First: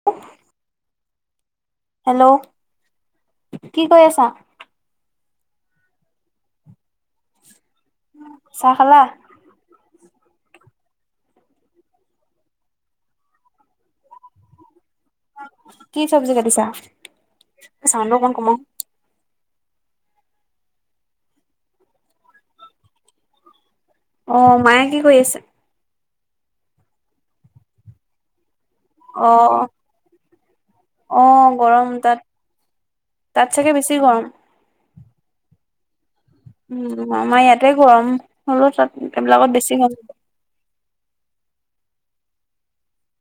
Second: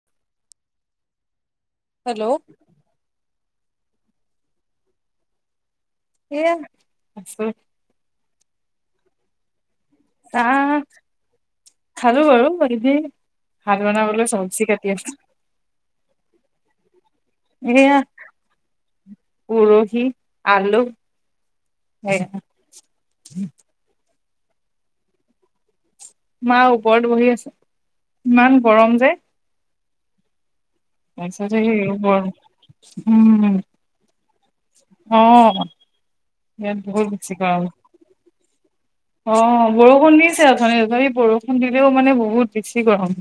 [unintelligible] Hello hello? কি কৰি আছা? সেইয়ে [unintelligible] চাহ খালা? আহ খালোঁ বাৰু [unintelligible] ভাত বনাবলৈ চবজি কাটি আছোঁ। কি চব্জি কাটিছা? চাউদটো অকমান কমা। উৰোহি, আলু, সেইয়া। অ', মায়ে কি কৰিচে? মা ওপৰত বহি আছে, ইমান গৰম যে। অ', তাৰপিছত অ', সেই গৰম তাত। ওপৰত উম চাগে বেছি বেছি গৰম। অ'। ইয়াত বহুত উম, বেছি আমাৰ গৰম। ইয়াতে হ'লেও তাত এইবিলাকত অ', বেছি গৰম। বৰষুণ দিছে আৰু [unintelligible] বৰষুণ দিলেও মানে বহুত বেছি গৰম।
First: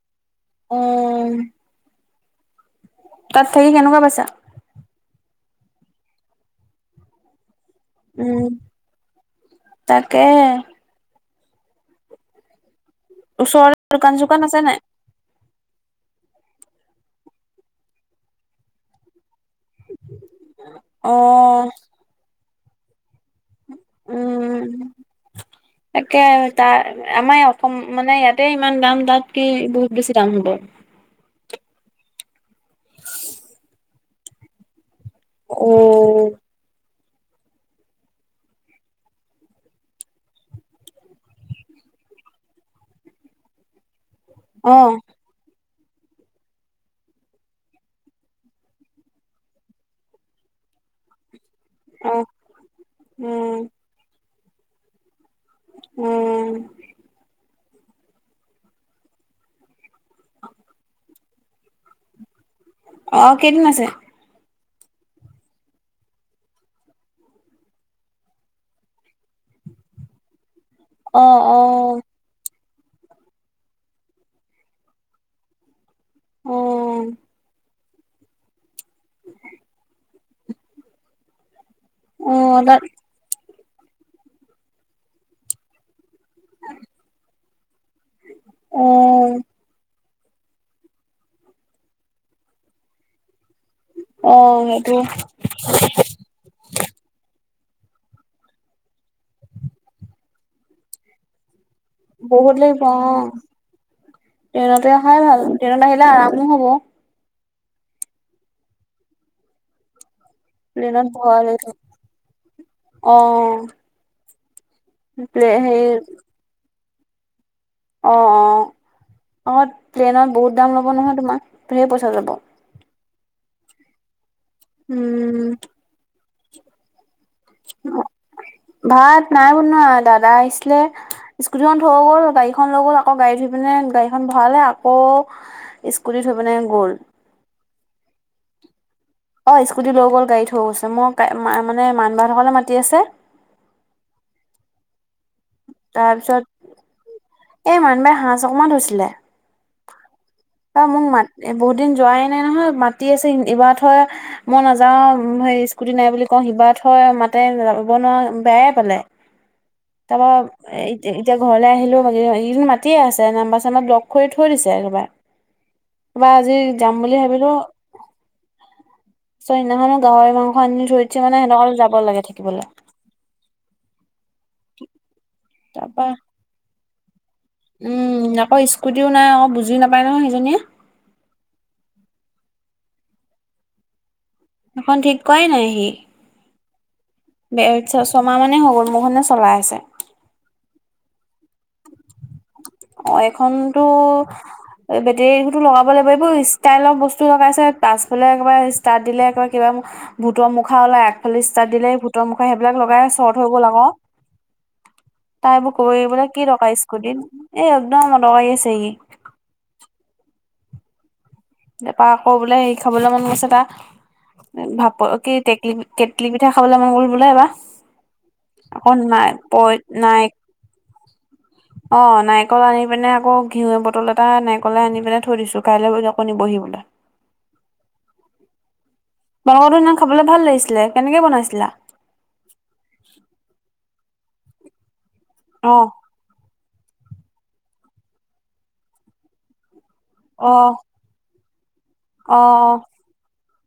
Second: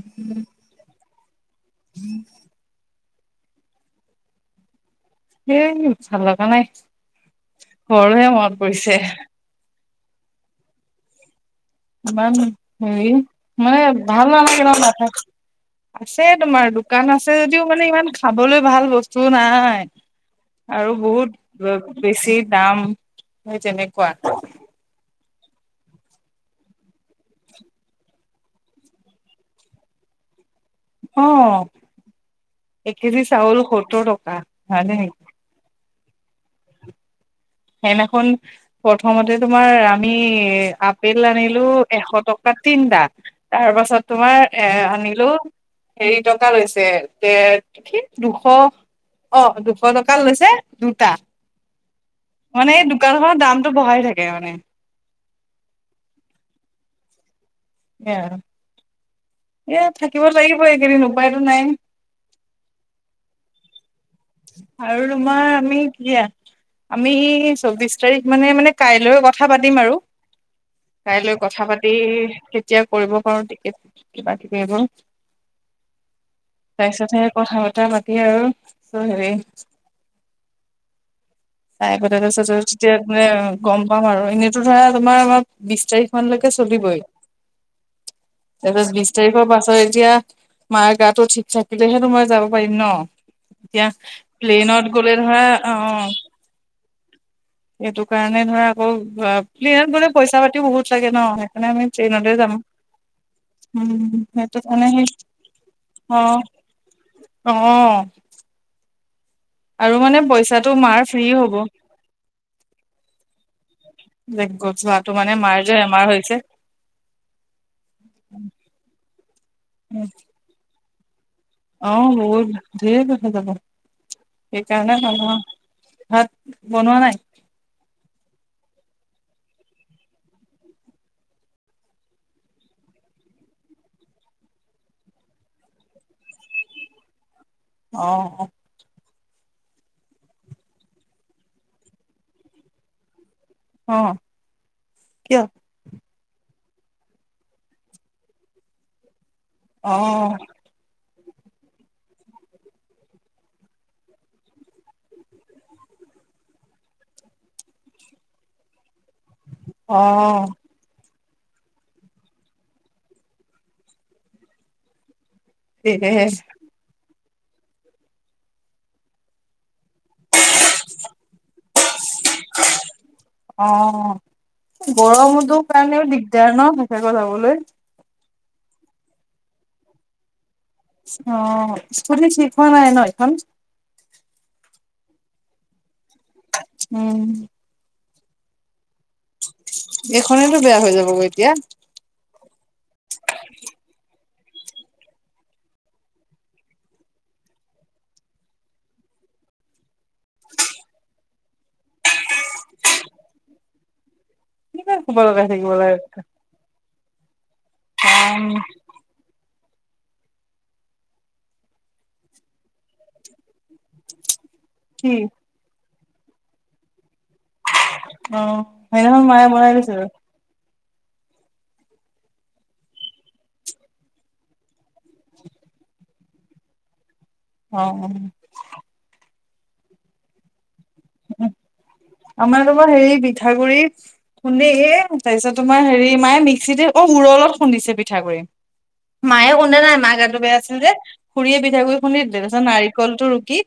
অ'। [unintelligible] তাত থাকি কেনেকুৱা পাইছা? সেই ভাল লাগা নাই, ঘৰহে উম, মনত পৰিছে। তাকে। ইমান হেৰি ওচৰতে মানে দোকান ভাল চোকান আছে নালাগ ন নাই? তাতে [unintelligible] আছে তোমাৰ দোকান আছে যদিও মানে ইমান খাবলৈ ভাল বস্তু নাই। আৰু অ' বহুত বেছি দাম, সেই তেনেকুৱা। উম। [unintelligible] তাকে তাৰ আমাৰ অসম মানে ইয়াতে ইমান দাম তাত কি বহুত বেছি দাম হ'ব। অ', এক কেজি চাউল সত্তৰ টকা। হয় [unintelligible] অ'। সেদিনাখন প্ৰথমতে তোমাৰ আমি আপেল আনিলোঁ এশ টকাত তিনটা তাৰ পাছত তোমাৰ এ অ' আনিলোঁ হেৰি টকা লৈছে, দেৰ এটো কি দুশ অ', দুশ টকা লৈছে দুটা। অ'। মানে এই দোকান খনৰ উম, দামটো বঢ়াই থাকে মানে। উম। তাকে আৰু। ইয়াত থাকিব লাগিব এইকেইদিন উপায়তো নাই। আৰু কেইদিন আছে? আৰু তোমাৰ আমি [unintelligible] আমি চৌব্বিছ তাৰিখ মানে-মানে কাইলৈ কথা পাতিম আৰু। অ কাইলৈ অ কথা পাতি কেতিয়া কৰিব পাৰোঁ টিকেট কিবা কিবি এইবোৰ। অ তাৰপিছতহে কথা-চথা পাতি আৰু [unintelligible] হেৰি তাই কতে অ তাত [unintelligible] মনে গম পাম আৰু, এনেইতো ধৰা তোমাৰ আমাৰ [unintelligible] বিশ তাৰিখ মানলৈকে চলিবই। অ তাৰপিছৰ বিশ তাৰিখৰ পাছত এতিয়া মাৰ গাটো ঠিক থাকিলেহে তোমাৰ যাব পাৰিম ন'। এতিয়া অ প্লেইনত সেইটো গ'লে ধৰা অ' এইটো কাৰণে ধৰা আকৌ, প্লেনত গ'লে পইচা পাতিও বহুত লাগে ন'। মানে আমি ট্ৰেইনতে বহুত যাম। লাগিব অ উম, সিহঁতক ট্ৰেইনতে মানে, অহাই ভাল ট্ৰেইনত আহিলে আৰামো হব অ', অ'। আৰু মানে পইচাত প্লেইনত ভৰাই ল'লোঁ, অ'। যে গ যোৱাটো মানে প্লে মাৰ যে সেই বেমাৰ হৈছে। অ', অ' আমাৰ প্লেইনত বহুত দাম ল'ব নহয় তোমাৰ। ধেৰ পইচা অ' যাব বহুত ধেৰ পইছা যাব সেইকাৰণে নাযাওঁ। উম ভাত বনোৱা নাই? ভাত নাই বনোৱা, দাদা আহিছিলে স্কুটিখন থৈ গ'ল গাড়ীখন লৈ গ'ল আকৌ গাড়ী ধৈ পিনে গাড়ীখন ভৰালে আকৌ স্কুটী থৈ পিনে গ'ল। অ'। অ' স্কুটি লৈ গ'ল গাড়ী থৈ গৈছে, মই মাৰ মানে মান বাসকলে মাতি আছে। অ', কিয়? তাৰপিছত এই মান বাই হাঁচ অকণমান থৈছিলে। অ'। তাই মোক মাত বহুত দিন যোৱাই নাই নহয়, মাতি আছে এইবাৰ থৈ মই নাযাওঁ সে স্কুটি নাই বুলি কওঁ, সিবাৰতৈ মাতে যাব নোৱাৰো বেয়াই পালে। অ তাৰপা এ, এতিয়া ঘৰলৈ আহিলো, এইকেইদিন মাতিয়ে আছে নাম্বাৰ চাম্বাৰ ব্লগ কৰি থৈ দিছে একেবাৰ। এ বা আজি যাম বুলি ভাবিলোঁ চ' সেদিনাখনো গাহৰি মাংস আনি থৈ দিছে মানে সেইদিনাখনো যাব লাগে থাকিবলৈ। অ' গৰমতোৰ তাৰপা কাৰণেও দিগদাৰ ন' থকাকে যাবলৈ। উম, আকৌ স্কুটিও নাই আকৌ বুজি নাপায় নহয় সেইজনীয়ে। অ' স্কুটি ঠিক হোৱা নাই ন' সেইখন? সেইখন ঠিক কৰাই নাইহি। উম। বে, ছমাহমানেই হৈ গ'ল মোৰখনে চলাই আছে। এইখনেতো বেয়া হৈ যাব গৈ এতিয়া। অ' এইখনটো বেটেৰীবোৰতো লগাব লাগিব, এইবোৰ ষ্টাইলৰ বস্তু লগাইছে পাছফালে একবাৰে ষ্টাট দিলে একাৰে কিবা ভূতৰ মুখা ওলাই, আগফালে ষ্টাত দিলে ভূতৰ মুখা সেইবিলাক লগাই চৰ্ট হৈ গ'ল আকৌ। কেনেকৈ খোপা লগাই থাকিব তাইবোৰ লাগে কৰিবলে কি দৰকাৰ স্কুটিত এ, একদম অদৰকাৰ আছে ই। এটাৰ আকৌ বোলে হেৰি খাবলৈ মন গৈছে তাৰ ভাপৰ কি টেকলি কেটলি পিঠা খাবলৈ মন গ'ল বোলে অ এইবাৰ আকৌ সেইদিনাখন নাই মায়ে বনাই পই দিছে নাই [inaudible] অ' নাৰিকল আনি পিনে আকৌ ঘিউৰ বটল এটা নাৰিকলে আনি পিনে থৈ দিছোঁ কাইলৈ [unintelligible] আপুনি বহিবলৈ। অ'। বাৰগাৰটো সেইদিনা খাবলৈ ভাল লাগিছিলে, কেনেকে বনাইছিলা? আমাৰ তোমাৰ হেৰি পিঠাগুৰি খুন্দি এ, তাৰপিছত তোমাৰ অ', হেৰি কি মায়ে মিক্সিতে অ' মুউৰলত খুন্দিছে পিঠাগু়ড়ি মায়ে [unintelligible] সেইতো বেয়া আছিল অ', যে খুুৰীয়ে পিঠাগুৰি খুন্দি দিলে তাৰ পিছত অ', নাৰিকলটো ৰুকি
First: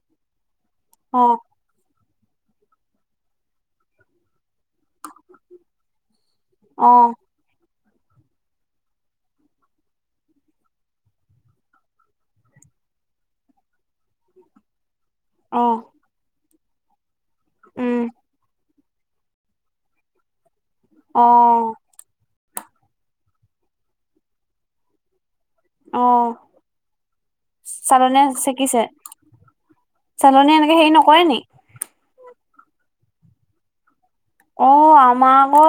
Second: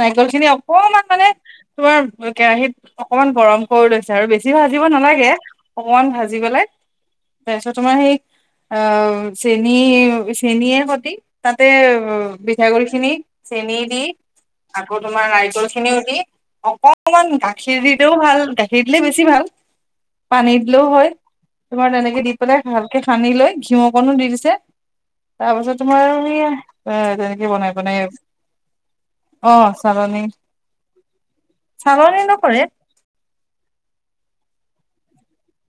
নাৰিকল খিনি অকমান মানে অ', তোমাৰ কেৰাহীত অকমান গৰম কৰি লৈছে আৰু বেছি ভাজিব নালাগে অকমান ভাজি পেলাই অ', তাৰপিছত তোমাৰ সেই অ'চেনী, চেনীয়ে সতি তাতে পিঠাগুৰি খিনি চেনী দি আকৌ তোমাৰ ৰাইজল অ', খিনিও দি অকনমান গাখীৰ উম, দিলেও ভাল গাখ খীৰ দিলে বেছি ভাল পানী দিলেও হয় অ', তোমাৰ তেনেকে দি পেলাই ভালকে সানি লৈ ঘিউঅকনো দি দিছে তাৰ পাছত তোমাৰ আৰু সেয়া এ তেনেকে বনাই [unintelligible] চালনে চেকিছে? অ' চালনী, চালনীয়ে এনেকে হেৰি নকৰে নি? চালনী নকৰে অ' আমাৰ আকৌ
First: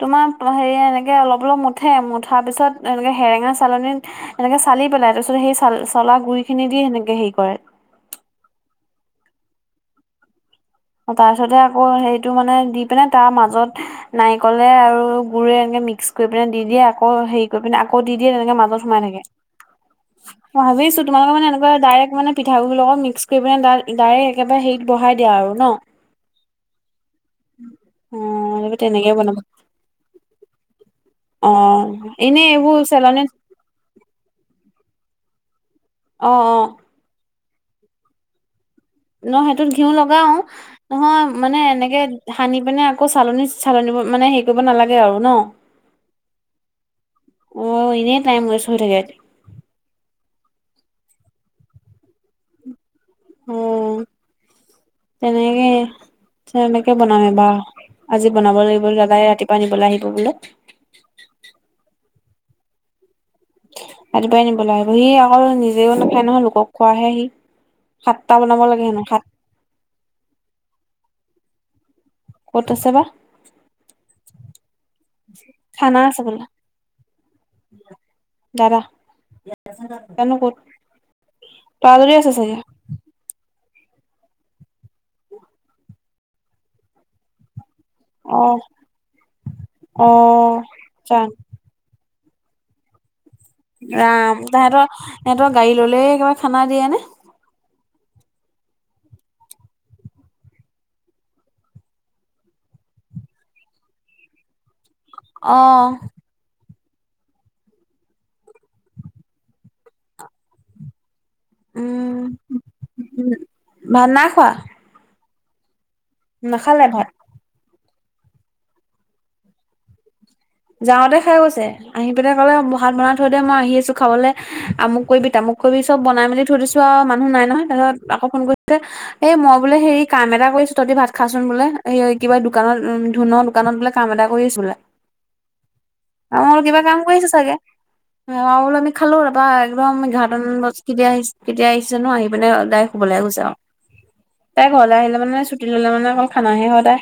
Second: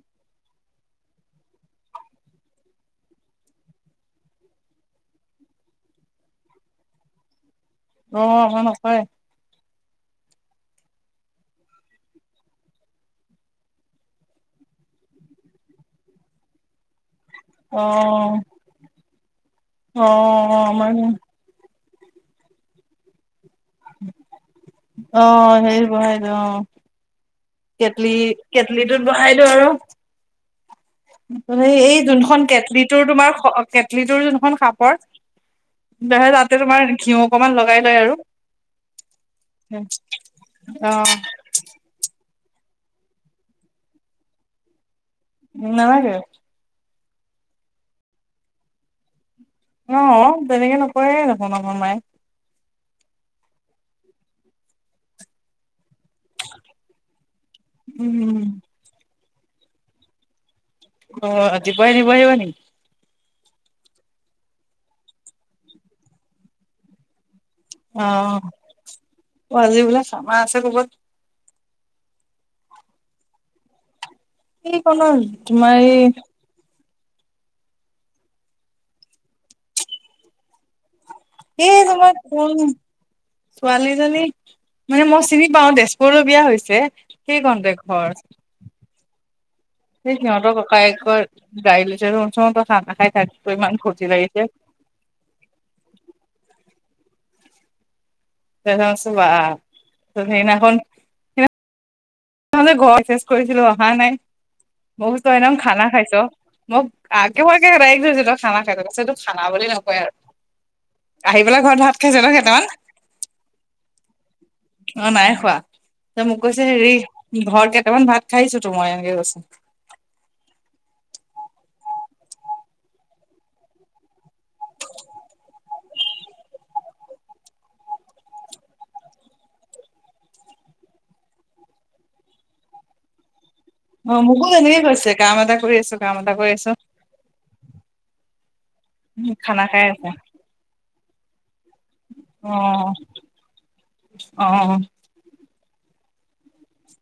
তোমাৰ হেৰি এনেকে অলপ, অলপ মুঠে মুঠাৰ পিছত এনেকে হেৰেঙা চালনীত এনেকে চালি পেলাই তাৰপিছত সেই চল-চলা গুৰি খিনি দি সেনেকে হেৰি কৰে। অ' মই নাচাওৱে। অ'তাৰপিছতে আকৌ হেইটো মানে দি পিনে তাৰ মাজত নাৰিকলে আৰু গুৰে এনেকে মিক্স কৰি পিনে দি দিয়া অ'হেৰি কৰি পিনে অ আকৌ দি দিয়ে তেনেকে মাজত সোমাই থাকে। অ অ মই ভাবি আমাৰ আছো তোমালোকে মানে এনেকোৱা ডাইৰেক্ট মানে পিঠাগুৰি লগত মিক্স কৰি পেলায় ডাল ডাইৰেক্ট একেবাৰে হেৰিত বহাই অ দিয়ে আৰু ন'। [unintelligible] বহাই দিও অ' কেটলি অ কেটলিটোত তেনেকে বহাই বনাব দিওঁ আৰু। অ মানে এই যোনখন এনেই এইবোৰ কেটলি টোৰ চেলনীত তোমাৰ অ [unintelligible] অ তাতে তোমাৰ ঘিউ অকমান লগাই লয় আৰু। নহ সেইটোত ঘিউ লগাও অ নহয় মানে এনেকে সানি পিনে আকৌ চালনী, চালনী মানে হেৰি কৰিব নালাগে আৰু ন'। উম, নালাগে। অ' এনেই টাইম ৱেষ্ট হৈ থাকে। অ' তেনেকে নকৰে দেখুন আমাৰ মাই। অ'তেনেকে, তেনেকে বনামে এবাৰ ৰহ আজি উম বনাব লাগিব দাদাই ৰাতিপুৱা নিবলৈ আহিব বোলে। অ'ৰাতিপুৱাই নিব আহিব নি? ৰাতিপুৱাই নিবলৈ আহিব সি আকৌ নিজেও নাখায় নহয় লোকক খোৱাহে সি। সাতটা বনাব লাগে হেনো সাত অ'অ'আজি বোকে চামা আছে ক'বত? ক'ত আছে বা। কি [unintelligible] খানা আছে বুলে। দাদা জানো ক'ত এই যে মই তৰাজুলি আছে কোন চাগে ছোৱালীজনী মানে মই চিনি পাও তেজপুৰলৈ বিয়া হৈছে সেই কণতে ঘৰ। অ', অ সেই সিহঁতৰ ককাই কৰ জান গাড়ী লৈছে দেখোন [unintelligible] খানা খাই থাক। তোৰ ইমান ফূৰ্তি ৰাম লাগিছে তাহাঁতৰ এহেতৰ গাড়ী ললেহে একেবাৰে খানা দিয়ে নে। বা ত সেইদিনা খন মই বোলো ঘৰ চেঞ্জ কৰিছিলো অহা নাই মই বোলো তই অ একদম খানা খাইছ। মোক আকে তাইক কৈছো তই খানা খাইছ ত কৈছে এটোক খানা বুলি নকয় আৰু আহি পেলাই ঘৰত ভাত খাইছে উম ন কেইটামান উম ভাত নাই খোৱা অ নাই খোৱা। ত, মোক কৈছে নাখালে হেৰি, ভাত ঘৰত কেইটামান ভাত খাইছো ত মই এনেকে কৈছো। যাওঁতে খাই গৈছে। আহি পিনে ক'লে, ব ভাত বনাই থৈ দে মই আহি আছো খাবলে আমুক কৰিবি তামুক কৰিবি চব বনাই মেলি থৈ দিছো ত, মানুহ নাই নহয় তাৰপিছত আক ফোন কৰোতে এই মই বোলে হেৰি, কাম এটা কৰিছো। তহতে ভাত খাচোন বোলে। এই কিবা দোকানত উম, ধুনৰ দোকানত বোলে কাম অ, এটা মোকো তেনেকে কৈছে, কাম এটা কৰি আছো কাম এটা অ মই কৰি বোলো আছো কিবা কাম কৰিছে চাগে অ আমি খালো তাপা খানা খাই একদম আছে। ঘাট উম, কেতিয়া আহিছে, কেতিয়া আহিছে তাছত আহি পিনে অ মানে ডাইৰেক্ট শুবলে গৈছে আউ অ তাই ঘৰলে আহিলে মানে চুট কিনি ললে মানে অকল খানাহে হয় তাই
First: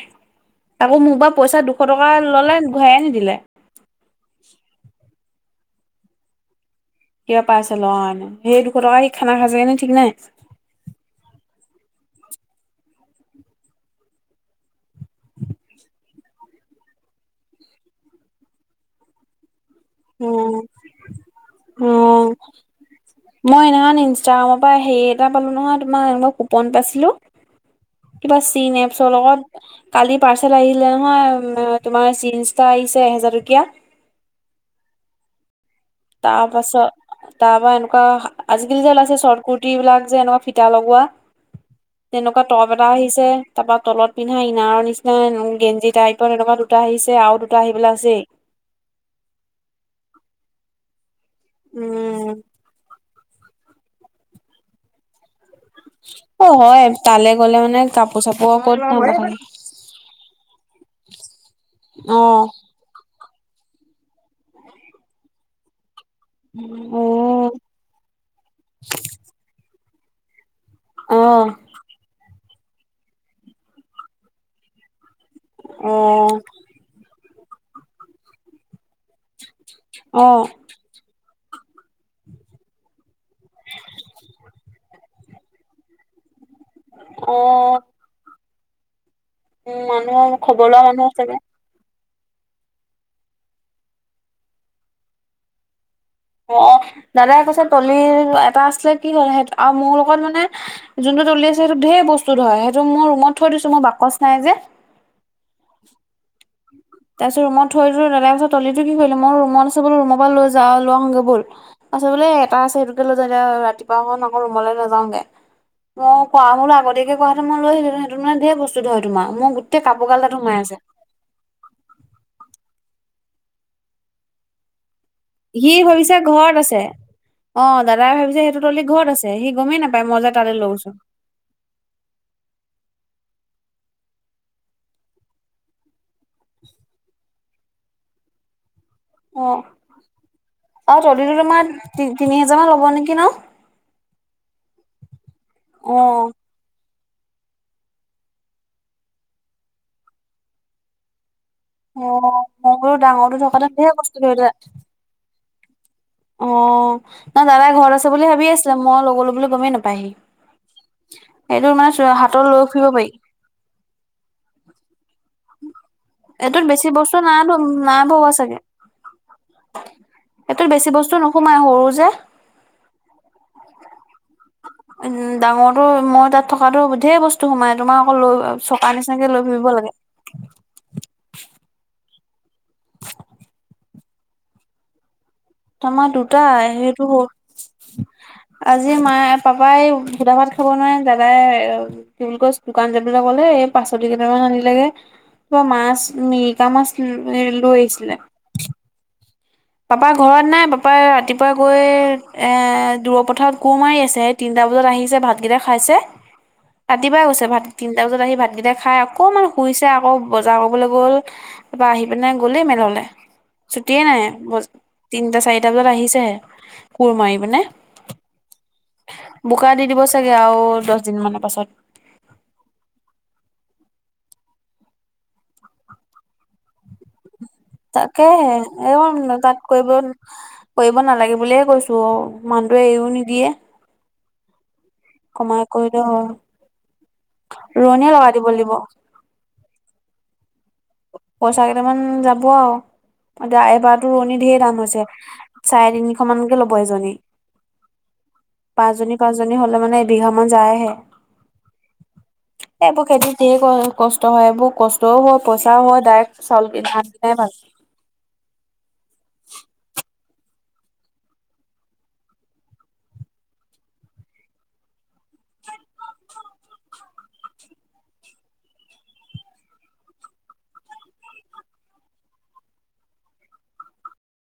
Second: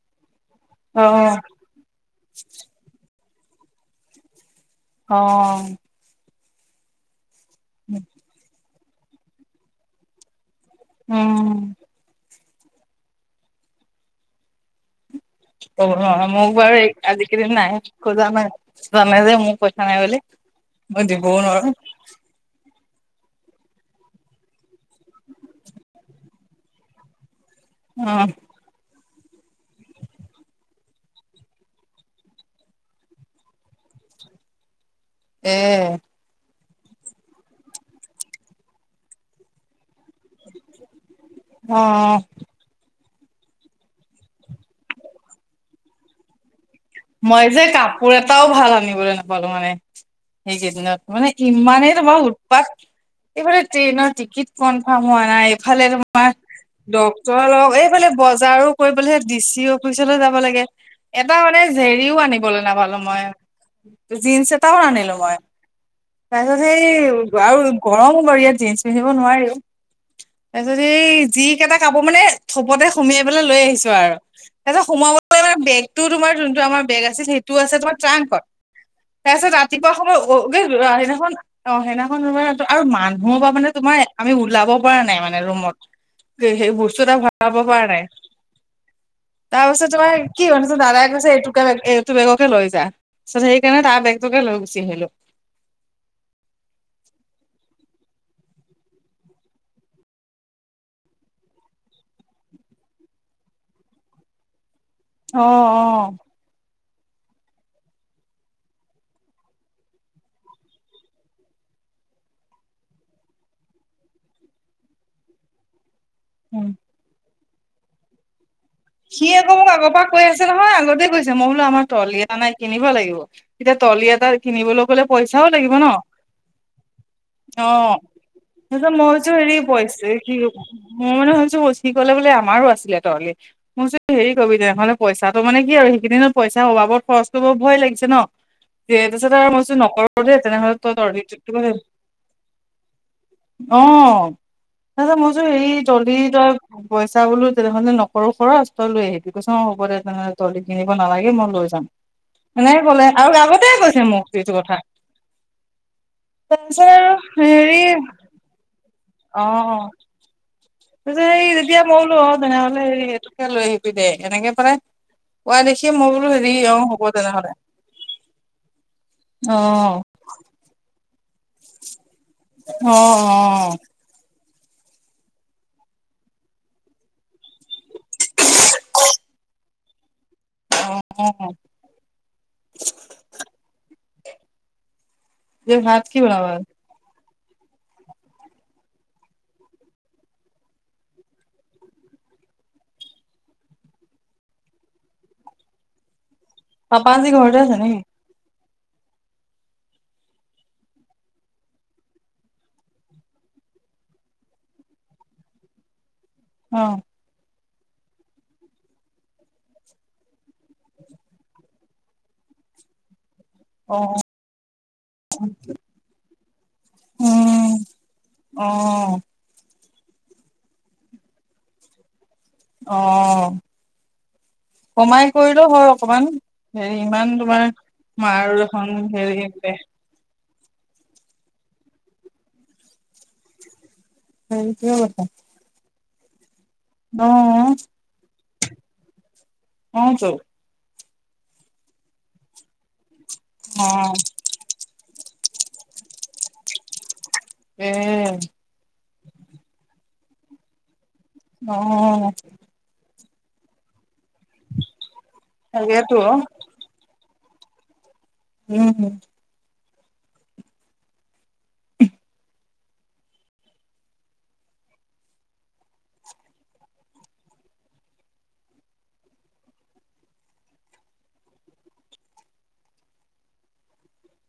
তাকৌ অ মোক পা পইচা দুশ টকা ললে ঘূৰাই নিদিলে [unintelligible] অ কিবা পাইছে ল, সেই দুশ টকা দি খানা খাইগে নি ঠিক নাই। উম অ, মোক বাৰু এই আজি কালি নাই, খোজা নাই জানে যে মোক পই ঔ ঔ মই সেইদিনা খন ইনষ্টাগ্ৰামৰ পা হেৰি এটা পালো নহয় তোমাৰ এনেকুৱা কুপন পাইছিলো। অ কিবা চিন এপছৰ লগত। কালি পাৰ্চেল আহিলে নহয়, তোমাৰ জীন্চ এটা আহিলে এহেজাৰ টকীয়া। এ তাপাছত, তাপা, এনেকুৱা আজিকালি যে ওলাইছে শৰ্ট কুট। টিবিলাক যে এনেকুৱা ফিটা লগোৱা, অ তেনেকুৱা টপ এটা আহিছে তা পা তলত পিন্ধা ইনাৰৰ নিচিনা গেঞ্জি টাইপত এনকা দুট মই যে, কাপোৰ এটাও ভাল আনিবলৈ না বলো মানে, সেইকেইদিনত মানে ইমানেই তোমাৰ ওট উম উৎপাত, এইফালে ট্ৰেইনৰ টিকিট কনফাৰ্ম হোৱা নাই। ইফালে তোমাৰ অ হয় তালৈ ডক্তৰৰ গ'লে লগত মানে এইফালে কাপোৰ চাপোৰ বজাৰো ক'ত পাব কৰিবলে চাগে দিছি অ অফিচলেও যাব লাগে, এটা মানে জেৰিও অ আনিবলৈ নাপালো মই। জীন্চ এটাও আনিলো মই তাৰপিছত সেই উ আউ গৰমো বাৰু, ইয়াত জিন্স পিন্ধিব নোৱাৰিও তাৰপিছত এই অ যি কেইটা কাপোৰ মানে থপতে সোমিয়াই পেলাই লৈ আহিছো আৰু তাৰপিছত সোমাবলৈ মানে অ বেগতোও তোমাৰ টো আমাৰ বেগ আছে সেইটোও আছে তোমাৰ ট্ৰাংকত তাৰপিছত ৰাতিপুৱা সময়, অ অ, সেইদিনাখন অ সেইদিনাখন তোমাৰ, আৰু মানুহৰ পা মানে তোমাৰ আমি ওলাব পৰা নাই মানে ৰুমত সেই বস্তু এটা অ ভৰাব পৰা নাই। তাৰ উ পাছত তোমাৰ মানুহৰ কি খবৰ আনিছে, লোৱা মানুহ দাদাই আছে কৈছে চাগে এইটো তই এইটো বেগকে লৈ যা পিছত সেকাণে তাৰ বেগটোকে লৈ গুচি আহিলো। অ দাদাই কৈছে তলিৰ এটা আছিলে কি হল সে আৰু মোৰ লগত মানে যোনটো তলি আছে সেইটো ঢেৰ বস্তু ধৰে। সেইটো মোৰ ৰুমত থৈ দিছো, মোৰ বাকচ নাই যে। অ, অ [unintelligible] তাৰপিছত ৰুমত থৈ দিওঁ দাদাই কৈছে তলিটো কি কৰিলে? মোৰ ৰুমত আছে বোলো ৰুমৰ পৰা লৈ যা, লওঁ আহোগে বল। পাছত বোলে এটা আছে সেইটোকে লৈ যা। এতিয়া ৰাতিপুৱাখন আকৌ ৰুমলৈ নাযাওগে। কোৱা উম। হ'লে আগতিয়াকে কোৱা হেঁতেন মই লৈ আহিলিহেঁতেন। সেইটো মানে ঢেৰ বস্তু। ধৰে তোমাৰ সি মোৰ আকৌ মোক গোটেই আগৰ পৰা কাপোৰ গাল কৈ তাত আছে সোমাই নহয়। আগতে গৈছে। মই বোলো আমাৰ ট্ৰলি এটা নাই, কিনিব লাগিব। এতিয়া ট্ৰলি এটা কিনিবলৈ গ'লে পইচাও সি লাগিব ন ভাবিছে ঘৰত আছে। অ, দাদাই ভাবিছে সেইটো ট্ৰলি তাৰপিছত মই ঘৰত আছে। ভাবিছো সি হেৰি গমেই নাপায় পইচা মই যে কি তাত লৈ গৈছোঁ। মই মানে ভাবিছো সি কলে বোলে আমাৰো আছিলে ট্ৰলী। মোৰ যে হেৰি কৰিবি, তেনেহ'লে পইচাটো মানে কি হয় আৰু সেইকেইদিনত পইচাৰ অভাৱত খৰচটো কৰিব ভয় লাগিছে ন। দিয়ে তাৰপিছত অ আৰু মই কৈছো নকৰো দেই তেনেহলে তই হ'ব নেকি ন? অহ তাৰপিছত মই কৈছো হেৰি অ ট্ৰলী তই পইচা বোলোঁ তেনেহলে নকৰো খৰছ। তই লৈ আহিবি কৈছোঁ মই হ'ব দে তেনেহলে তহতে কিনিব নালাগে মই লৈ যাম। অহ মই এনেকে বুলো ক'লে আৰু ডাঙৰ টো আগতে থকাতে কৈছে কষ্ট মোক দিয়ে। এইটো কথা তাৰপিছত অহ আৰু নাই দাদাই হেৰি ঘৰত আছে বুলি ভাবি আছিলে মই লয় গলো বুলি গমেই নাপায় সি। ত স যেতিয়া মই বোলো ফুৰিব পাৰি তেনেহ'লেকে লৈ আহিবি দে এনেকে মানে কোৱা দেখি মই বোলো হেৰি এইটোত আহ বেছি হ'ব বস্তু নাই তেনেহলে নাই ভৰোৱা আহ। সেইটোত বেছি বস্তু নোসোমাই সৰু যে। অহ অহ। উম ডাঙৰটো মই তাত থকাটো ঢেৰ বস্তু সোমাই। তোমাৰ আকৌ লৈ চকাৰ নিচিনাকে লৈ ফুৰিব লাগে। [inaudible] যে ভাত তোমাৰ কি দুটা বনাবা সেইটো হ'ল আজি মায়ে পাপাই সুধা ভাত খাব নোৱাৰে দাদাই কি বুলি কয় দোকান যাবলৈ ক'লে এই পাচলি কেইটামান আনিলেগে মাছ মিট মিছা মাছ পাপা আজি ঘৰতে আছে লৈ নেকি আহিছিলে। পাপাই ঘৰত নাই পাপাই ৰাতিপুৱা গৈ এ দূৰৰ পথাৰত কোৰ মাৰি আছে। তিনিটা বজাত আহিছে ভাতকেইটা খাইছে অ ৰাতিপুৱাই গৈছে ভাত তিনিটা বজাত আহি ভাতকেইটা খাই অকমান শুইছে আকৌ বজাৰ কৰিবলৈ গ'ল। তাৰপৰা আহি পিনে গ'লেই মেলালে। অ চুটিয়ে নাই তিনিটা চাৰিটা বজাত আহিছে ই। কোৰ মাৰিপিনে উম অ বোকা দি দিব চাগে আৰু দহছ দিন মানৰ পাছত। অহ। কমাই কৰিলও হয় অকমান হেৰি ইমান তোমাৰ মাৰ [inaudible] দেখোন কৰিব হেৰি বোলে নালাগে বুলিয়ে কৈছোঁ আৰু মানুহটোৱে এৰিও নিদিয়ে। [inaudible] কমাই কৰিলে অ হয় ৰোৱনীয়ে লগাই দিব লাগিব। অহ টো। পইচা কেইটামান যাব আৰু এতিয়া অ এবাৰতো ৰোৱণী ঢেৰ দাম হৈছে। চাৰে তিনিশ মানকে ল'ব এজনী। এই পাঁচজনী পাঁচজনী হ'লে মানে এবিঘামান যায়হে। অহ। এই এইবোৰ খেতিত ধেৰ কষ্ট হয়, এইবোৰ কষ্টও হয় পইচাও হয় তাকেতো ডাইৰেক্ট চাউল এই ভাত কেইটাই ভাল। উম, হুম।